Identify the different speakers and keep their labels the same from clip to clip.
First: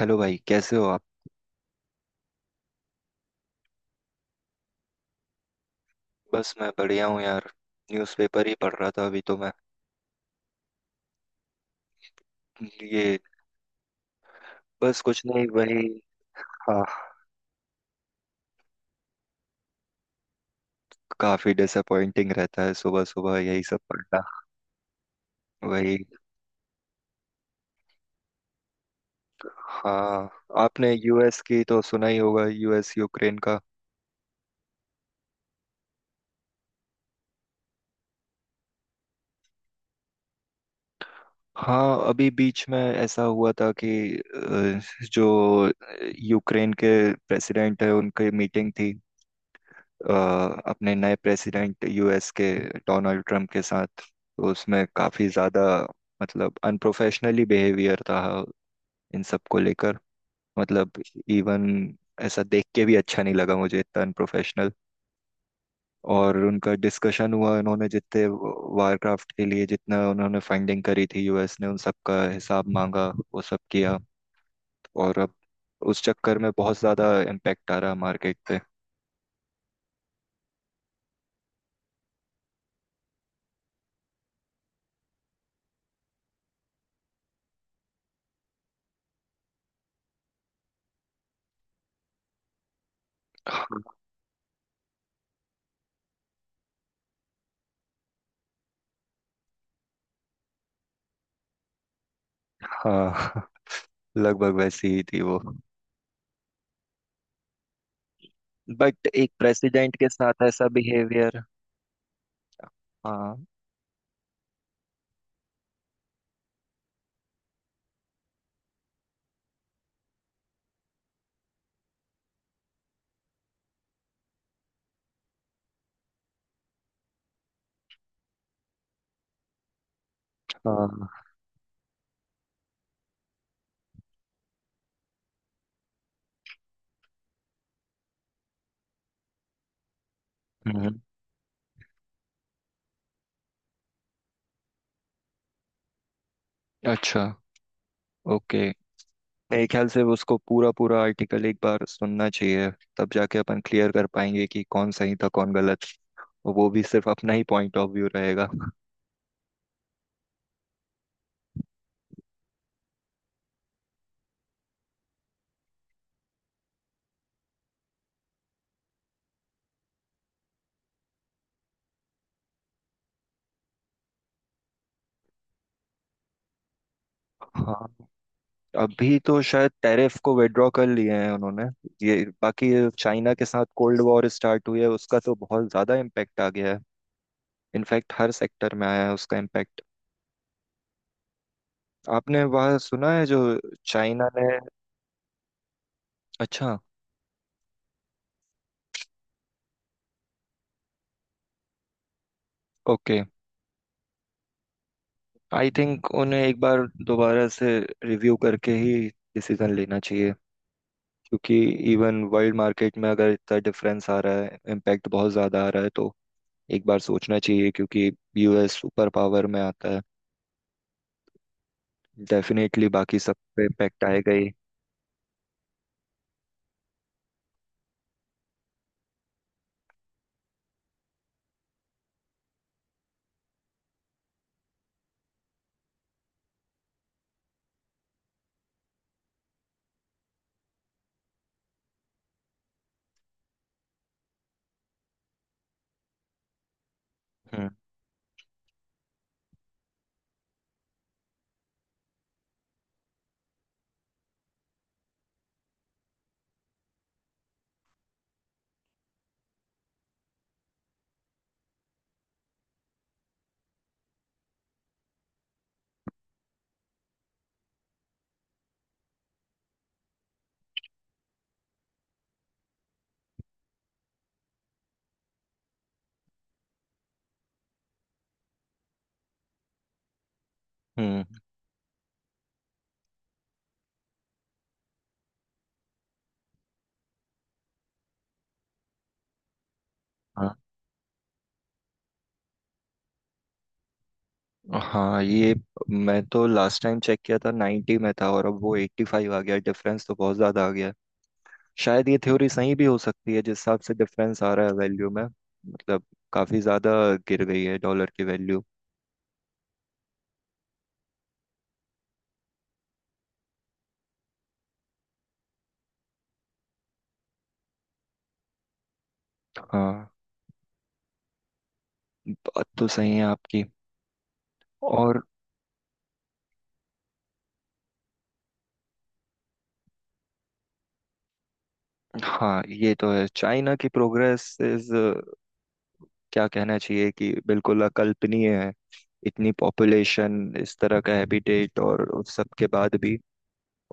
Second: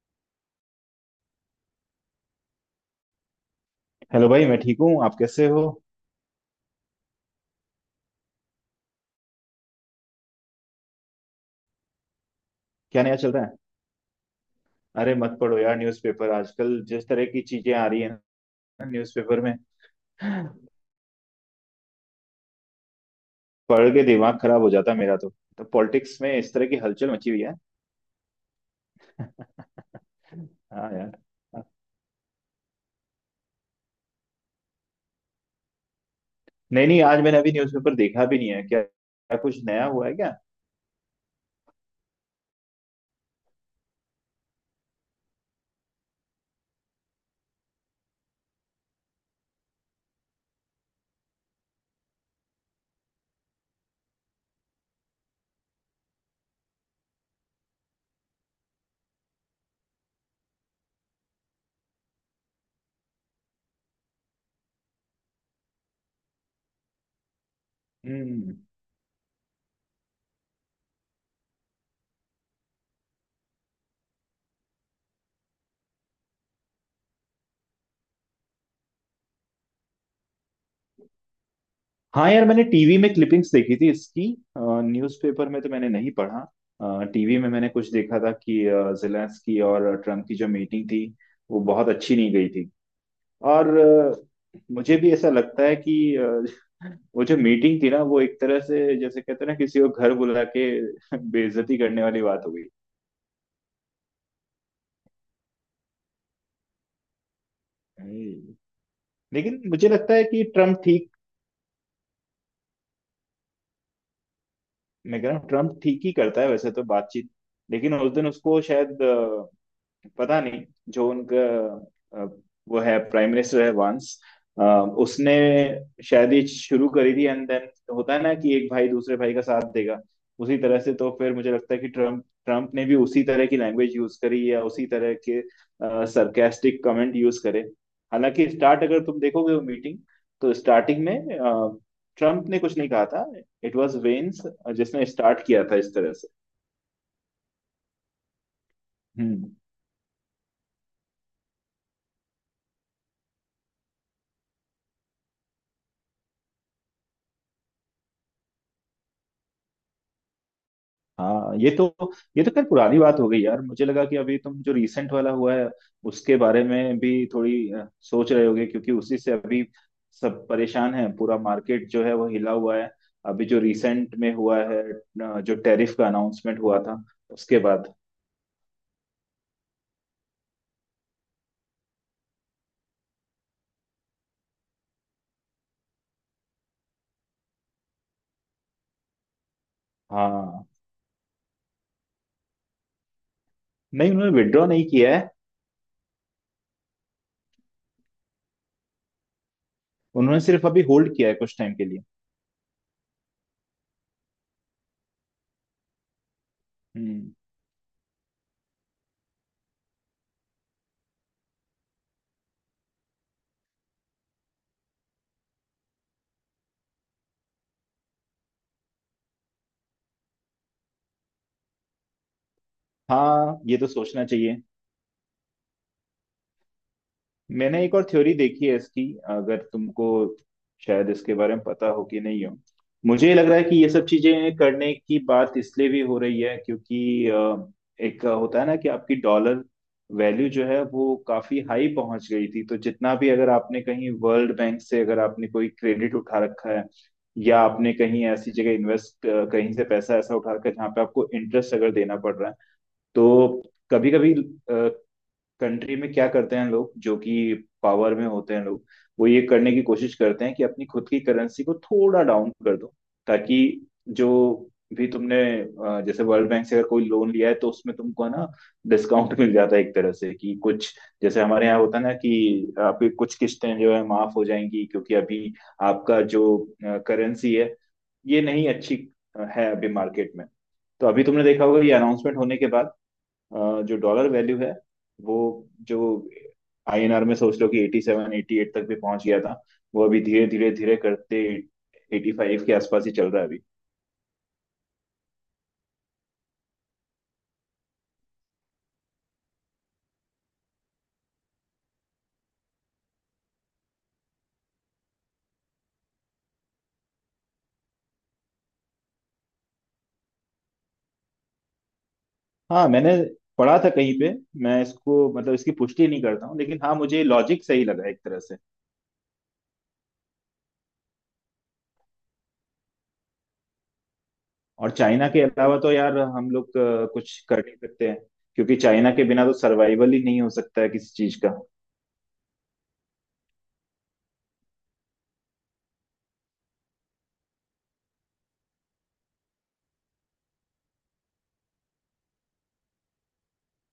Speaker 1: Hello भाई, कैसे हो आप।
Speaker 2: हेलो भाई, मैं ठीक हूँ। आप कैसे हो?
Speaker 1: बस मैं बढ़िया हूँ यार। न्यूज़पेपर ही पढ़ रहा था अभी तो मैं।
Speaker 2: क्या नया
Speaker 1: ये,
Speaker 2: चल रहा है?
Speaker 1: बस
Speaker 2: अरे
Speaker 1: कुछ
Speaker 2: मत
Speaker 1: नहीं,
Speaker 2: पढ़ो यार
Speaker 1: वही।
Speaker 2: न्यूज़पेपर। आजकल
Speaker 1: हाँ।
Speaker 2: जिस तरह की चीजें आ रही है ना न्यूज़पेपर में,
Speaker 1: काफी डिसअपॉइंटिंग रहता है सुबह सुबह यही सब
Speaker 2: पढ़ के
Speaker 1: पढ़ना।
Speaker 2: दिमाग खराब हो जाता है मेरा तो। तो
Speaker 1: वही।
Speaker 2: पॉलिटिक्स में इस तरह की हलचल मची हुई है।
Speaker 1: हाँ।
Speaker 2: हाँ
Speaker 1: आपने
Speaker 2: यार।
Speaker 1: यूएस की तो सुना ही होगा, यूएस यूक्रेन का।
Speaker 2: नहीं नहीं, आज मैंने अभी न्यूज़पेपर देखा भी नहीं है। क्या क्या कुछ नया हुआ है क्या?
Speaker 1: हाँ, अभी बीच में ऐसा हुआ था कि अ, जो यूक्रेन के प्रेसिडेंट है उनकी मीटिंग थी, अ, अपने नए प्रेसिडेंट यूएस के डोनाल्ड ट्रम्प के साथ। तो उसमें काफ़ी ज़्यादा, मतलब अनप्रोफेशनली बिहेवियर था इन सब को लेकर। मतलब इवन ऐसा देख के भी अच्छा नहीं लगा मुझे, इतना अनप्रोफेशनल। और उनका डिस्कशन हुआ, उन्होंने जितने
Speaker 2: हम्म।
Speaker 1: वारक्राफ्ट के लिए जितना उन्होंने फंडिंग करी थी यूएस ने, उन सब का हिसाब मांगा, वो सब किया। और अब उस चक्कर में बहुत ज़्यादा इम्पेक्ट आ रहा मार्केट पे।
Speaker 2: हाँ यार, मैंने टीवी में क्लिपिंग्स देखी थी इसकी। न्यूज़पेपर में तो मैंने नहीं पढ़ा, टीवी में मैंने कुछ देखा था कि जेलेंस्की और ट्रम्प की जो मीटिंग थी वो बहुत अच्छी नहीं गई थी। और
Speaker 1: हाँ।
Speaker 2: मुझे भी ऐसा लगता है कि वो जो मीटिंग थी ना, वो एक तरह से जैसे कहते हैं ना, किसी को घर बुला के बेइज्जती करने वाली बात हो गई।
Speaker 1: लगभग वैसी ही थी वो।
Speaker 2: हम्म।
Speaker 1: बट एक
Speaker 2: लेकिन मुझे
Speaker 1: प्रेसिडेंट के
Speaker 2: लगता है
Speaker 1: साथ
Speaker 2: कि
Speaker 1: ऐसा
Speaker 2: ट्रम्प ठीक,
Speaker 1: बिहेवियर। हाँ।
Speaker 2: मैं कह रहा हूँ ट्रम्प ठीक ही करता है वैसे तो बातचीत। लेकिन उस दिन उसको शायद, पता नहीं, जो उनका अ, वो है, प्राइम मिनिस्टर है वांस, अ, उसने शायद ये शुरू करी थी एंड देन होता है ना कि एक भाई दूसरे भाई का साथ देगा। उसी तरह से तो
Speaker 1: हाँ।
Speaker 2: फिर मुझे लगता है कि ट्रम्प ट्रम्प ने भी उसी तरह की लैंग्वेज यूज करी, या उसी तरह के सरकास्टिक कमेंट यूज करे। हालांकि स्टार्ट अगर तुम देखोगे वो मीटिंग, तो
Speaker 1: हम्म।
Speaker 2: स्टार्टिंग में ट्रम्प ने कुछ नहीं कहा था। इट वाज वेंस जिसने स्टार्ट किया था इस तरह से।
Speaker 1: अच्छा। ओके।
Speaker 2: हम्म।
Speaker 1: मेरे ख्याल से वो उसको पूरा पूरा आर्टिकल एक बार सुनना चाहिए। तब जाके अपन क्लियर कर पाएंगे कि कौन सही था कौन गलत। और वो भी सिर्फ अपना ही पॉइंट ऑफ व्यू रहेगा।
Speaker 2: हाँ, ये तो, ये तो खैर पुरानी बात हो गई यार। मुझे लगा कि अभी तुम जो रीसेंट वाला हुआ है उसके बारे में भी थोड़ी सोच रहे होगे, क्योंकि उसी से अभी सब परेशान है, पूरा मार्केट जो है वो हिला हुआ है। अभी जो रीसेंट में हुआ है, जो टैरिफ का अनाउंसमेंट हुआ था उसके
Speaker 1: हाँ,
Speaker 2: बाद।
Speaker 1: अभी तो शायद टैरिफ को विड्रॉ कर लिए हैं उन्होंने। ये, बाकी चाइना के साथ कोल्ड वॉर स्टार्ट हुई है, उसका तो बहुत ज्यादा इम्पैक्ट आ गया है। इनफैक्ट हर सेक्टर में आया है उसका इम्पैक्ट।
Speaker 2: हाँ।
Speaker 1: आपने वह सुना है जो
Speaker 2: नहीं,
Speaker 1: चाइना
Speaker 2: उन्होंने
Speaker 1: ने।
Speaker 2: विड्रॉ नहीं किया है।
Speaker 1: अच्छा।
Speaker 2: उन्होंने सिर्फ अभी होल्ड किया है कुछ टाइम के लिए।
Speaker 1: ओके। आई थिंक उन्हें एक बार
Speaker 2: हम्म।
Speaker 1: दोबारा से रिव्यू करके ही डिसीजन लेना चाहिए, क्योंकि इवन वर्ल्ड मार्केट में अगर इतना डिफरेंस आ रहा है, इम्पैक्ट बहुत ज़्यादा आ रहा है, तो एक बार सोचना चाहिए, क्योंकि यूएस सुपर पावर में आता है, डेफिनेटली बाकी सब
Speaker 2: हाँ
Speaker 1: पे
Speaker 2: ये तो
Speaker 1: इम्पैक्ट
Speaker 2: सोचना
Speaker 1: आएगा ही।
Speaker 2: चाहिए। मैंने एक और थ्योरी देखी है इसकी, अगर तुमको शायद इसके बारे में पता हो कि नहीं हो। मुझे लग रहा है कि ये सब चीजें करने की बात इसलिए भी हो रही है क्योंकि एक होता है ना कि आपकी डॉलर वैल्यू जो है वो काफी हाई पहुंच गई थी। तो जितना भी अगर आपने कहीं वर्ल्ड बैंक से अगर आपने कोई क्रेडिट उठा रखा है, या
Speaker 1: हम्म।
Speaker 2: आपने कहीं ऐसी जगह इन्वेस्ट, कहीं से पैसा ऐसा उठा रखा है जहाँ पे आपको इंटरेस्ट अगर देना पड़ रहा है, तो कभी कभी कंट्री में क्या करते हैं लोग जो कि पावर में होते हैं लोग, वो ये करने की कोशिश करते हैं कि अपनी खुद की करेंसी को थोड़ा डाउन कर दो, ताकि जो भी तुमने जैसे वर्ल्ड बैंक से अगर कोई लोन लिया है तो उसमें तुमको ना डिस्काउंट मिल जाता है एक तरह से, कि कुछ जैसे हमारे यहाँ होता है ना कि आपकी कुछ किस्तें जो है माफ हो जाएंगी, क्योंकि अभी आपका जो करेंसी है ये नहीं अच्छी है अभी मार्केट में। तो अभी
Speaker 1: हम्म।
Speaker 2: तुमने देखा होगा ये अनाउंसमेंट होने के बाद जो डॉलर वैल्यू है, वो जो INR में सोच लो कि 87 88 तक भी पहुंच गया था, वो अभी धीरे
Speaker 1: हाँ।
Speaker 2: धीरे धीरे करते 85 के आसपास ही चल रहा है अभी।
Speaker 1: हाँ, ये, मैं तो लास्ट टाइम चेक किया था 90 में था, और अब वो 85 आ गया, डिफरेंस तो बहुत ज़्यादा आ गया है। शायद ये थ्योरी सही भी हो सकती है, जिस हिसाब से डिफरेंस आ रहा है वैल्यू में, मतलब काफी ज्यादा गिर गई है डॉलर की वैल्यू।
Speaker 2: हाँ, मैंने पढ़ा था कहीं पे, मैं इसको मतलब इसकी पुष्टि नहीं करता हूँ, लेकिन हाँ मुझे लॉजिक सही लगा एक तरह से।
Speaker 1: हाँ, बात तो सही है आपकी।
Speaker 2: और
Speaker 1: और,
Speaker 2: चाइना के अलावा तो यार हम लोग कुछ कर नहीं सकते हैं, क्योंकि चाइना के बिना तो सर्वाइवल ही नहीं हो सकता है किसी चीज का।
Speaker 1: हाँ ये तो है, चाइना की प्रोग्रेस इज, क्या कहना चाहिए, कि बिल्कुल अकल्पनीय है। इतनी पॉपुलेशन, इस तरह का हैबिटेट, और उस सब के बाद भी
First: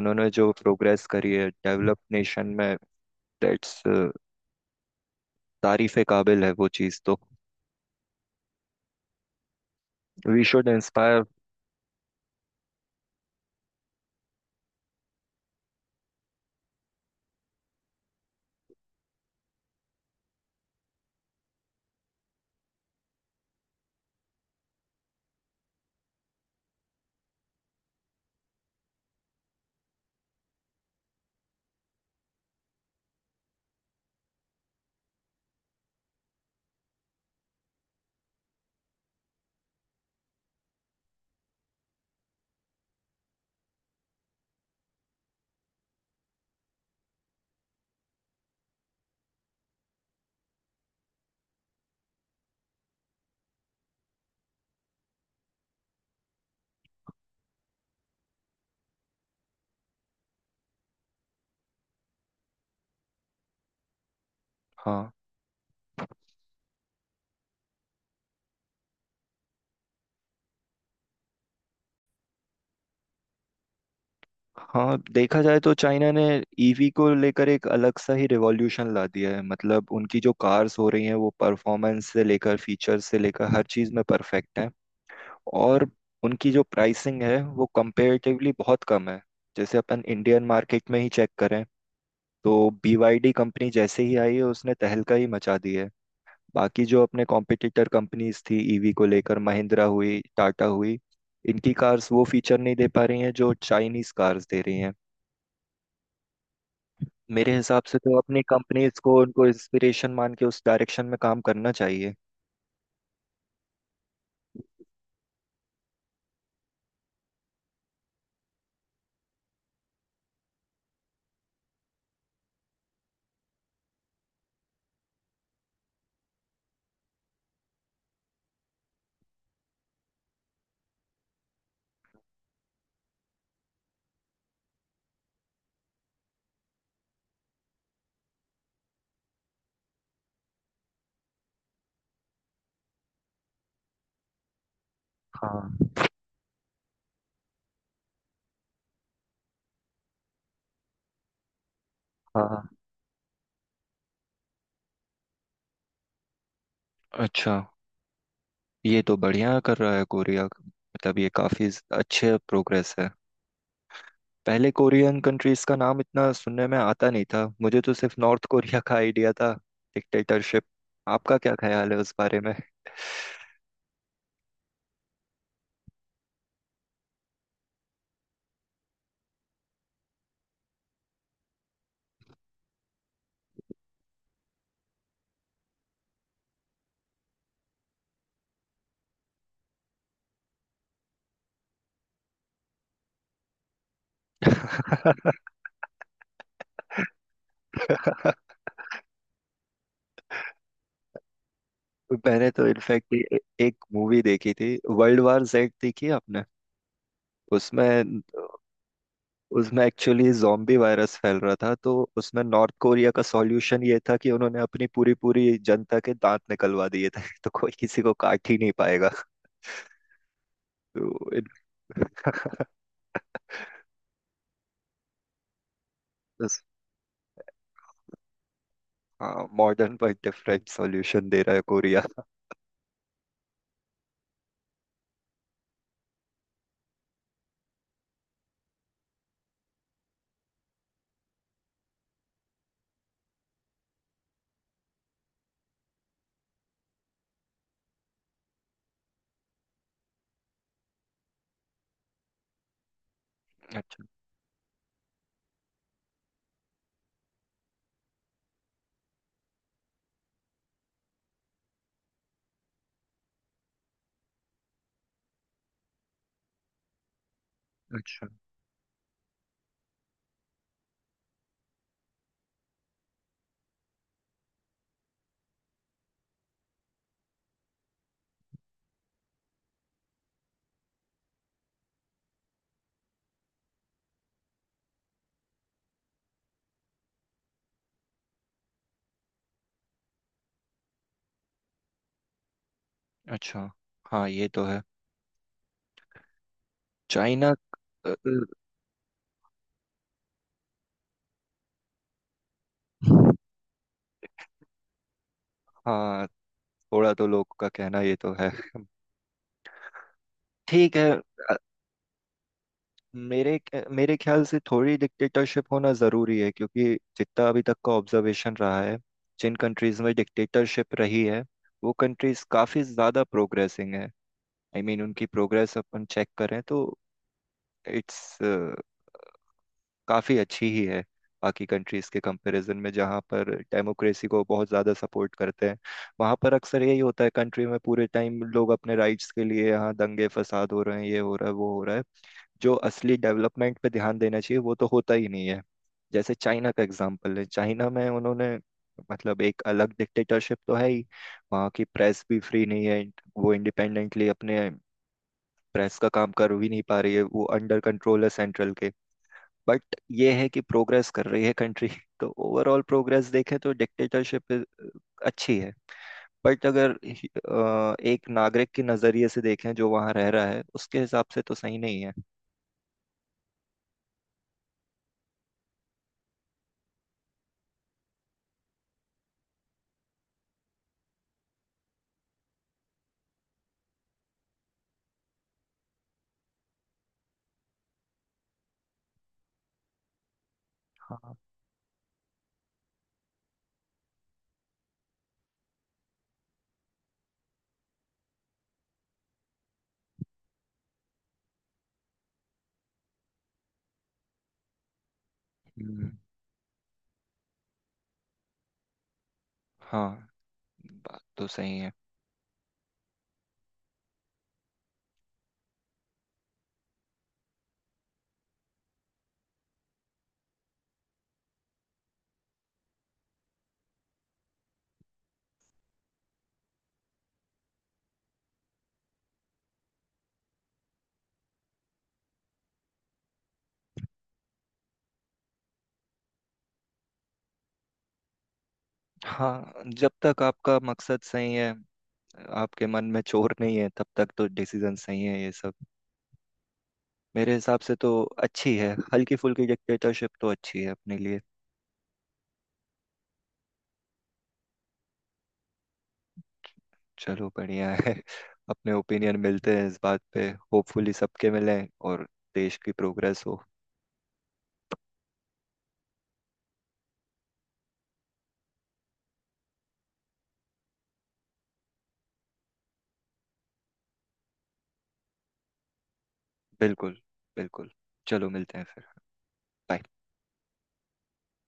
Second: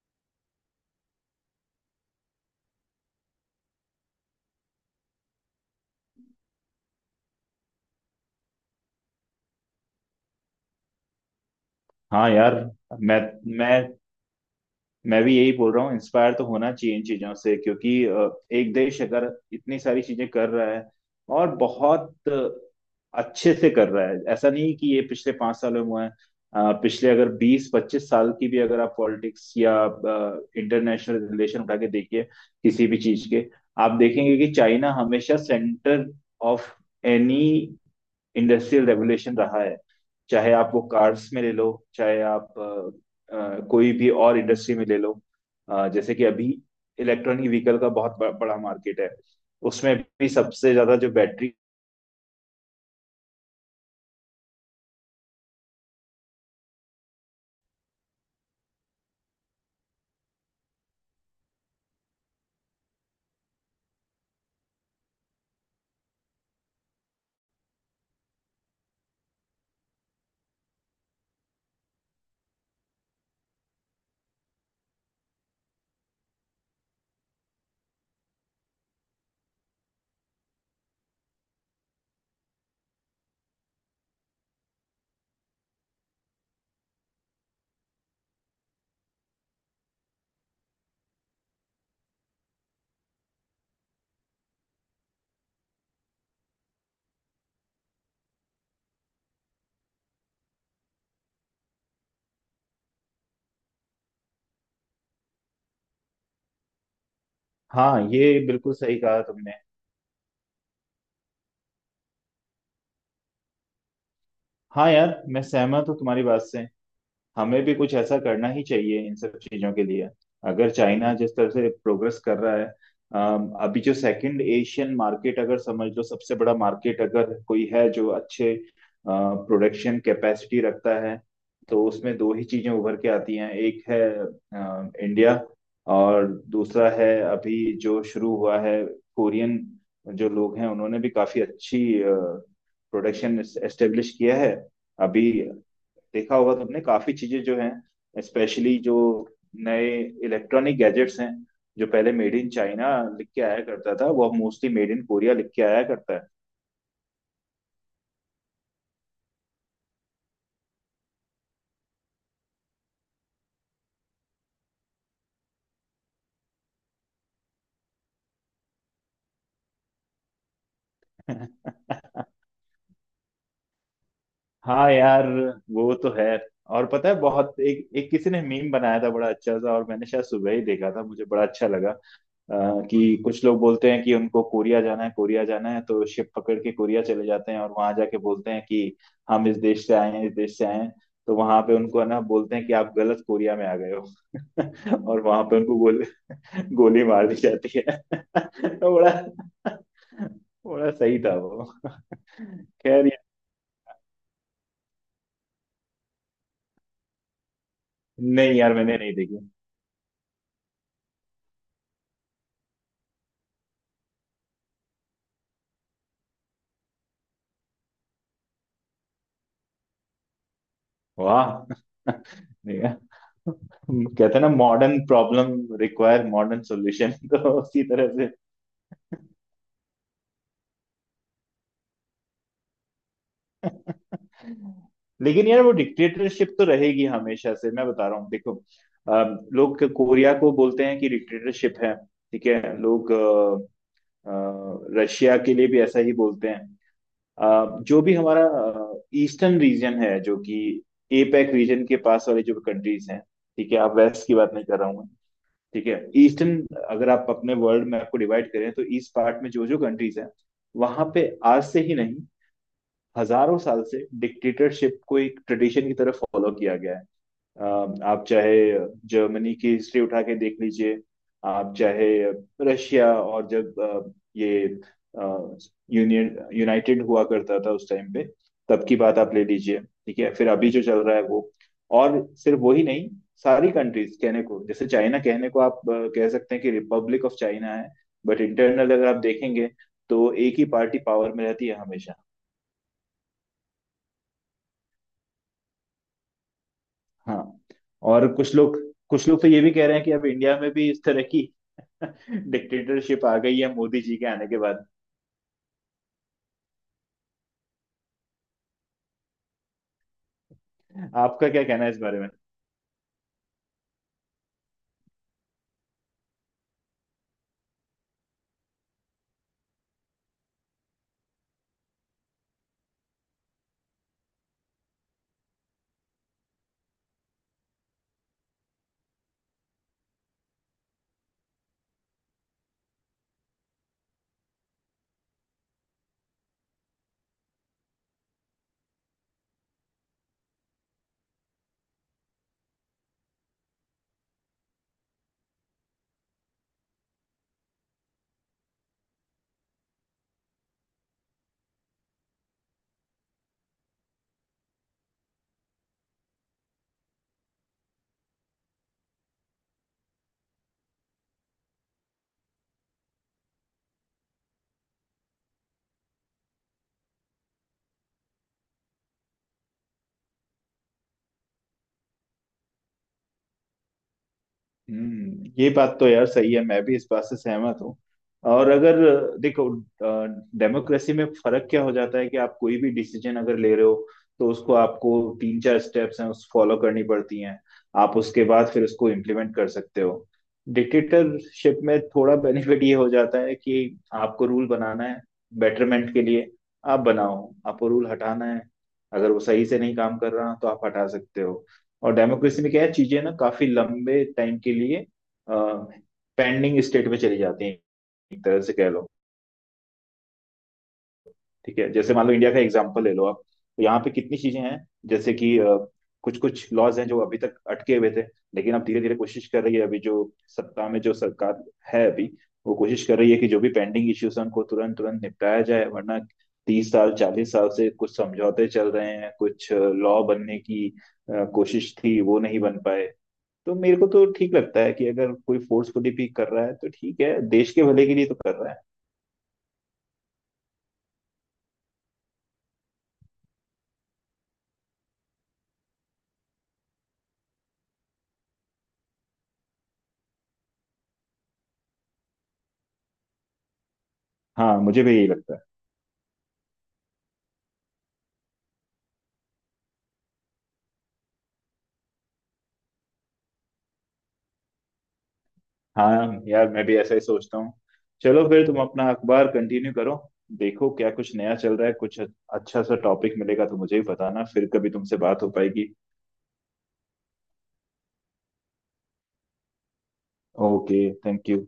Speaker 1: उन्होंने जो प्रोग्रेस करी है डेवलप्ड नेशन में, दैट्स, तारीफ के काबिल है वो चीज़ तो। We should inspire.
Speaker 2: हाँ यार, मैं मैं मैं भी यही बोल रहा हूँ, इंस्पायर तो होना चाहिए इन चीजों से, क्योंकि एक देश अगर इतनी सारी चीजें कर रहा है और बहुत अच्छे से कर रहा है, ऐसा नहीं कि ये पिछले 5 साल में हुआ है। पिछले अगर 20-25 साल की भी अगर आप पॉलिटिक्स या इंटरनेशनल रिलेशन उठा के देखिए किसी भी चीज के, आप देखेंगे कि चाइना हमेशा centre of any industrial revolution रहा है। चाहे आप वो कार्स में ले लो, चाहे आप कोई भी और इंडस्ट्री में ले लो। जैसे कि अभी इलेक्ट्रॉनिक व्हीकल का बहुत बड़ा मार्केट है। उसमें भी सबसे ज्यादा जो बैटरी,
Speaker 1: हाँ, देखा जाए तो चाइना ने ईवी को लेकर एक अलग सा ही रिवॉल्यूशन ला दिया है, मतलब उनकी जो कार्स हो रही हैं वो परफॉर्मेंस से लेकर फीचर से लेकर हर चीज़ में परफेक्ट हैं। और उनकी जो प्राइसिंग है वो कंपेरेटिवली बहुत कम है। जैसे अपन इंडियन मार्केट में ही चेक करें, तो BYD कंपनी जैसे ही आई है उसने तहलका ही मचा दी है। बाकी जो अपने कॉम्पिटिटर कंपनीज थी ईवी को लेकर, महिंद्रा हुई, टाटा हुई, इनकी कार्स वो फीचर नहीं दे पा रही हैं जो चाइनीज कार्स दे रही हैं। मेरे हिसाब से
Speaker 2: हाँ
Speaker 1: तो
Speaker 2: ये
Speaker 1: अपनी
Speaker 2: बिल्कुल सही
Speaker 1: कंपनीज को
Speaker 2: कहा
Speaker 1: उनको
Speaker 2: तुमने।
Speaker 1: इंस्पिरेशन मान के उस डायरेक्शन में काम करना चाहिए।
Speaker 2: हाँ यार मैं सहमत हूँ तुम्हारी बात से। हमें भी कुछ ऐसा करना ही चाहिए इन सब चीजों के लिए। अगर चाइना जिस तरह से प्रोग्रेस कर रहा है, अभी जो सेकंड एशियन मार्केट अगर समझ लो, सबसे बड़ा मार्केट अगर कोई है जो अच्छे प्रोडक्शन कैपेसिटी रखता है, तो उसमें दो ही चीजें उभर के आती हैं। एक है इंडिया, और दूसरा है अभी जो शुरू हुआ है, कोरियन। जो लोग हैं उन्होंने भी काफी अच्छी प्रोडक्शन एस्टेब्लिश किया है अभी।
Speaker 1: हाँ।
Speaker 2: देखा होगा तुमने काफी चीजें जो हैं, स्पेशली जो नए इलेक्ट्रॉनिक गैजेट्स हैं जो पहले मेड इन
Speaker 1: हाँ।
Speaker 2: चाइना लिख के आया करता था, वो अब मोस्टली मेड इन कोरिया लिख के आया करता
Speaker 1: अच्छा, ये तो बढ़िया कर रहा है कोरिया, मतलब ये काफी अच्छे प्रोग्रेस है। पहले कोरियन कंट्रीज का नाम इतना सुनने में आता नहीं था, मुझे तो सिर्फ नॉर्थ कोरिया का आइडिया था, डिक्टेटरशिप। आपका
Speaker 2: है।
Speaker 1: क्या ख्याल है उस बारे में।
Speaker 2: हाँ यार, वो तो है। और पता है, बहुत एक एक, किसी ने मीम बनाया था बड़ा अच्छा सा, और मैंने शायद सुबह ही देखा था, मुझे बड़ा अच्छा लगा। अ, कि कुछ लोग बोलते हैं कि उनको कोरिया जाना है कोरिया जाना है, तो शिप पकड़ के कोरिया चले जाते हैं, और वहां जाके बोलते हैं कि हम इस देश से आए हैं इस देश से आए हैं। तो वहां पे उनको है ना, बोलते हैं कि आप गलत कोरिया में आ गए हो, और वहां पे उनको गोली गोली मार दी जाती है। तो बड़ा बड़ा सही था वो।
Speaker 1: मैंने तो
Speaker 2: खैर
Speaker 1: इनफैक्ट
Speaker 2: ये-
Speaker 1: एक मूवी देखी थी, वर्ल्ड वार जेड, देखी है आपने। उसमें,
Speaker 2: नहीं यार, मैंने नहीं देखी।
Speaker 1: उसमें एक्चुअली zombie वायरस फैल रहा था, तो उसमें नॉर्थ कोरिया का सॉल्यूशन ये था कि उन्होंने अपनी पूरी पूरी जनता के दांत निकलवा दिए थे, तो कोई किसी को काट ही नहीं पाएगा। तो इन-।
Speaker 2: वाह। नहीं यार। कहते हैं ना, मॉडर्न प्रॉब्लम रिक्वायर
Speaker 1: बस,
Speaker 2: मॉडर्न सॉल्यूशन, तो उसी तरह से।
Speaker 1: हाँ मॉडर्न पर डिफरेंट सॉल्यूशन दे रहा है कोरिया।
Speaker 2: लेकिन यार वो डिक्टेटरशिप तो रहेगी हमेशा से, मैं बता रहा हूँ देखो। लोग कोरिया को बोलते हैं कि डिक्टेटरशिप है, ठीक है। लोग अ, रशिया के लिए भी ऐसा ही बोलते हैं। जो भी हमारा ईस्टर्न रीजन है, जो कि एपेक रीजन के पास वाली जो कंट्रीज हैं, ठीक है। आप
Speaker 1: अच्छा।
Speaker 2: वेस्ट की बात नहीं कर रहा हूँ मैं, ठीक है। ईस्टर्न, अगर आप अपने वर्ल्ड मैप को डिवाइड करें, तो ईस्ट पार्ट में जो जो कंट्रीज हैं, वहां पे आज से ही नहीं, हजारों साल से डिक्टेटरशिप को एक ट्रेडिशन की तरह फॉलो किया गया है। अ, आप
Speaker 1: अच्छा।
Speaker 2: चाहे जर्मनी की हिस्ट्री उठा के देख लीजिए, आप चाहे रशिया, और जब ये यूनियन यूनाइटेड हुआ करता था उस टाइम पे, तब की बात आप ले लीजिए, ठीक है। फिर अभी जो चल रहा है वो, और सिर्फ वही नहीं, सारी कंट्रीज कहने को, जैसे चाइना, कहने को आप कह सकते हैं कि रिपब्लिक ऑफ चाइना है, बट इंटरनल अगर आप देखेंगे, तो एक ही पार्टी पावर में रहती है हमेशा।
Speaker 1: अच्छा। हाँ ये तो है,
Speaker 2: हाँ।
Speaker 1: चाइना। अ,
Speaker 2: और कुछ लोग तो ये भी कह रहे हैं कि अब इंडिया में भी इस तरह की डिक्टेटरशिप आ गई है, मोदी जी के आने के बाद।
Speaker 1: हाँ, थोड़ा तो लोग का कहना ये तो है। ठीक है।
Speaker 2: आपका क्या कहना है इस बारे में?
Speaker 1: मेरे मेरे ख्याल से थोड़ी डिक्टेटरशिप होना ज़रूरी है, क्योंकि जितना अभी तक का ऑब्जर्वेशन रहा है, जिन कंट्रीज़ में डिक्टेटरशिप रही है वो कंट्रीज़ काफ़ी ज़्यादा प्रोग्रेसिंग है। आई I मीन mean, उनकी प्रोग्रेस अपन चेक करें तो इट्स काफ़ी अच्छी ही है, बाकी कंट्रीज़ के कंपैरिजन में जहाँ पर डेमोक्रेसी को बहुत ज़्यादा सपोर्ट करते हैं। वहाँ पर अक्सर यही होता है, कंट्री में पूरे टाइम लोग अपने राइट्स के लिए यहाँ दंगे फसाद हो रहे हैं, ये हो रहा है, वो हो रहा है। जो असली डेवलपमेंट पे ध्यान देना चाहिए वो तो होता ही नहीं है। जैसे चाइना का एग्जाम्पल है, चाइना में उन्होंने, मतलब एक अलग डिक्टेटरशिप तो है ही, वहाँ की प्रेस भी फ्री नहीं है। वो इंडिपेंडेंटली अपने प्रेस का काम कर भी नहीं पा रही है, वो अंडर कंट्रोल है सेंट्रल के। बट ये है कि प्रोग्रेस कर रही है कंट्री, तो ओवरऑल प्रोग्रेस देखें तो डिक्टेटरशिप अच्छी है। बट अगर एक नागरिक के नजरिए से देखें जो वहां रह रहा है, उसके हिसाब से तो सही नहीं है।
Speaker 2: हम्म, ये बात तो यार सही है, मैं भी इस बात से सहमत हूँ। और अगर देखो, डेमोक्रेसी में फर्क क्या हो जाता है कि आप कोई भी डिसीजन अगर ले रहे हो, तो उसको आपको तीन चार स्टेप्स हैं उस फॉलो करनी पड़ती हैं। आप उसके बाद फिर उसको इम्प्लीमेंट कर सकते हो।
Speaker 1: हाँ।
Speaker 2: डिक्टेटरशिप में थोड़ा बेनिफिट ये हो जाता है कि आपको रूल बनाना है बेटरमेंट के लिए, आप बनाओ। आपको रूल हटाना है, अगर वो सही से नहीं काम कर रहा, तो आप हटा सकते हो। और डेमोक्रेसी में क्या है, चीजें ना काफी लंबे टाइम के लिए
Speaker 1: हम्म।
Speaker 2: पेंडिंग स्टेट में चली जाती हैं, एक तरह से कह लो।
Speaker 1: हाँ, बात तो सही
Speaker 2: ठीक है,
Speaker 1: है।
Speaker 2: जैसे मान लो इंडिया का एग्जाम्पल ले लो आप, तो यहाँ पे कितनी चीजें हैं, जैसे कि कुछ कुछ लॉज हैं जो अभी तक अटके हुए थे, लेकिन अब धीरे धीरे कोशिश कर रही है अभी जो सत्ता में जो सरकार है अभी, वो कोशिश कर रही है कि जो भी पेंडिंग इश्यूज हैं उनको तुरंत तुरंत निपटाया जाए, वरना 30 साल 40 साल से कुछ समझौते चल रहे हैं, कुछ लॉ बनने की कोशिश थी वो नहीं बन पाए। तो मेरे को तो ठीक लगता है कि अगर कोई फोर्सफुली भी कर रहा है तो ठीक है, देश के भले के लिए तो कर रहा है।
Speaker 1: हाँ, जब तक आपका मकसद सही है, आपके मन में चोर नहीं है, तब तक तो डिसीजन सही है ये सब। मेरे हिसाब से तो अच्छी है, हल्की फुल्की डिक्टेटरशिप तो अच्छी है अपने लिए।
Speaker 2: हाँ मुझे भी यही लगता है।
Speaker 1: चलो बढ़िया है, अपने ओपिनियन मिलते हैं इस बात पे। होपफुली सबके मिलें और देश की प्रोग्रेस हो।
Speaker 2: हाँ यार मैं भी ऐसा ही सोचता हूँ। चलो फिर तुम अपना अखबार कंटिन्यू करो, देखो क्या कुछ नया चल रहा है, कुछ अच्छा सा टॉपिक मिलेगा तो मुझे भी बताना। फिर कभी तुमसे बात हो पाएगी।
Speaker 1: बिल्कुल। बिल्कुल। चलो, मिलते हैं फिर। बाय।
Speaker 2: ओके। Thank you.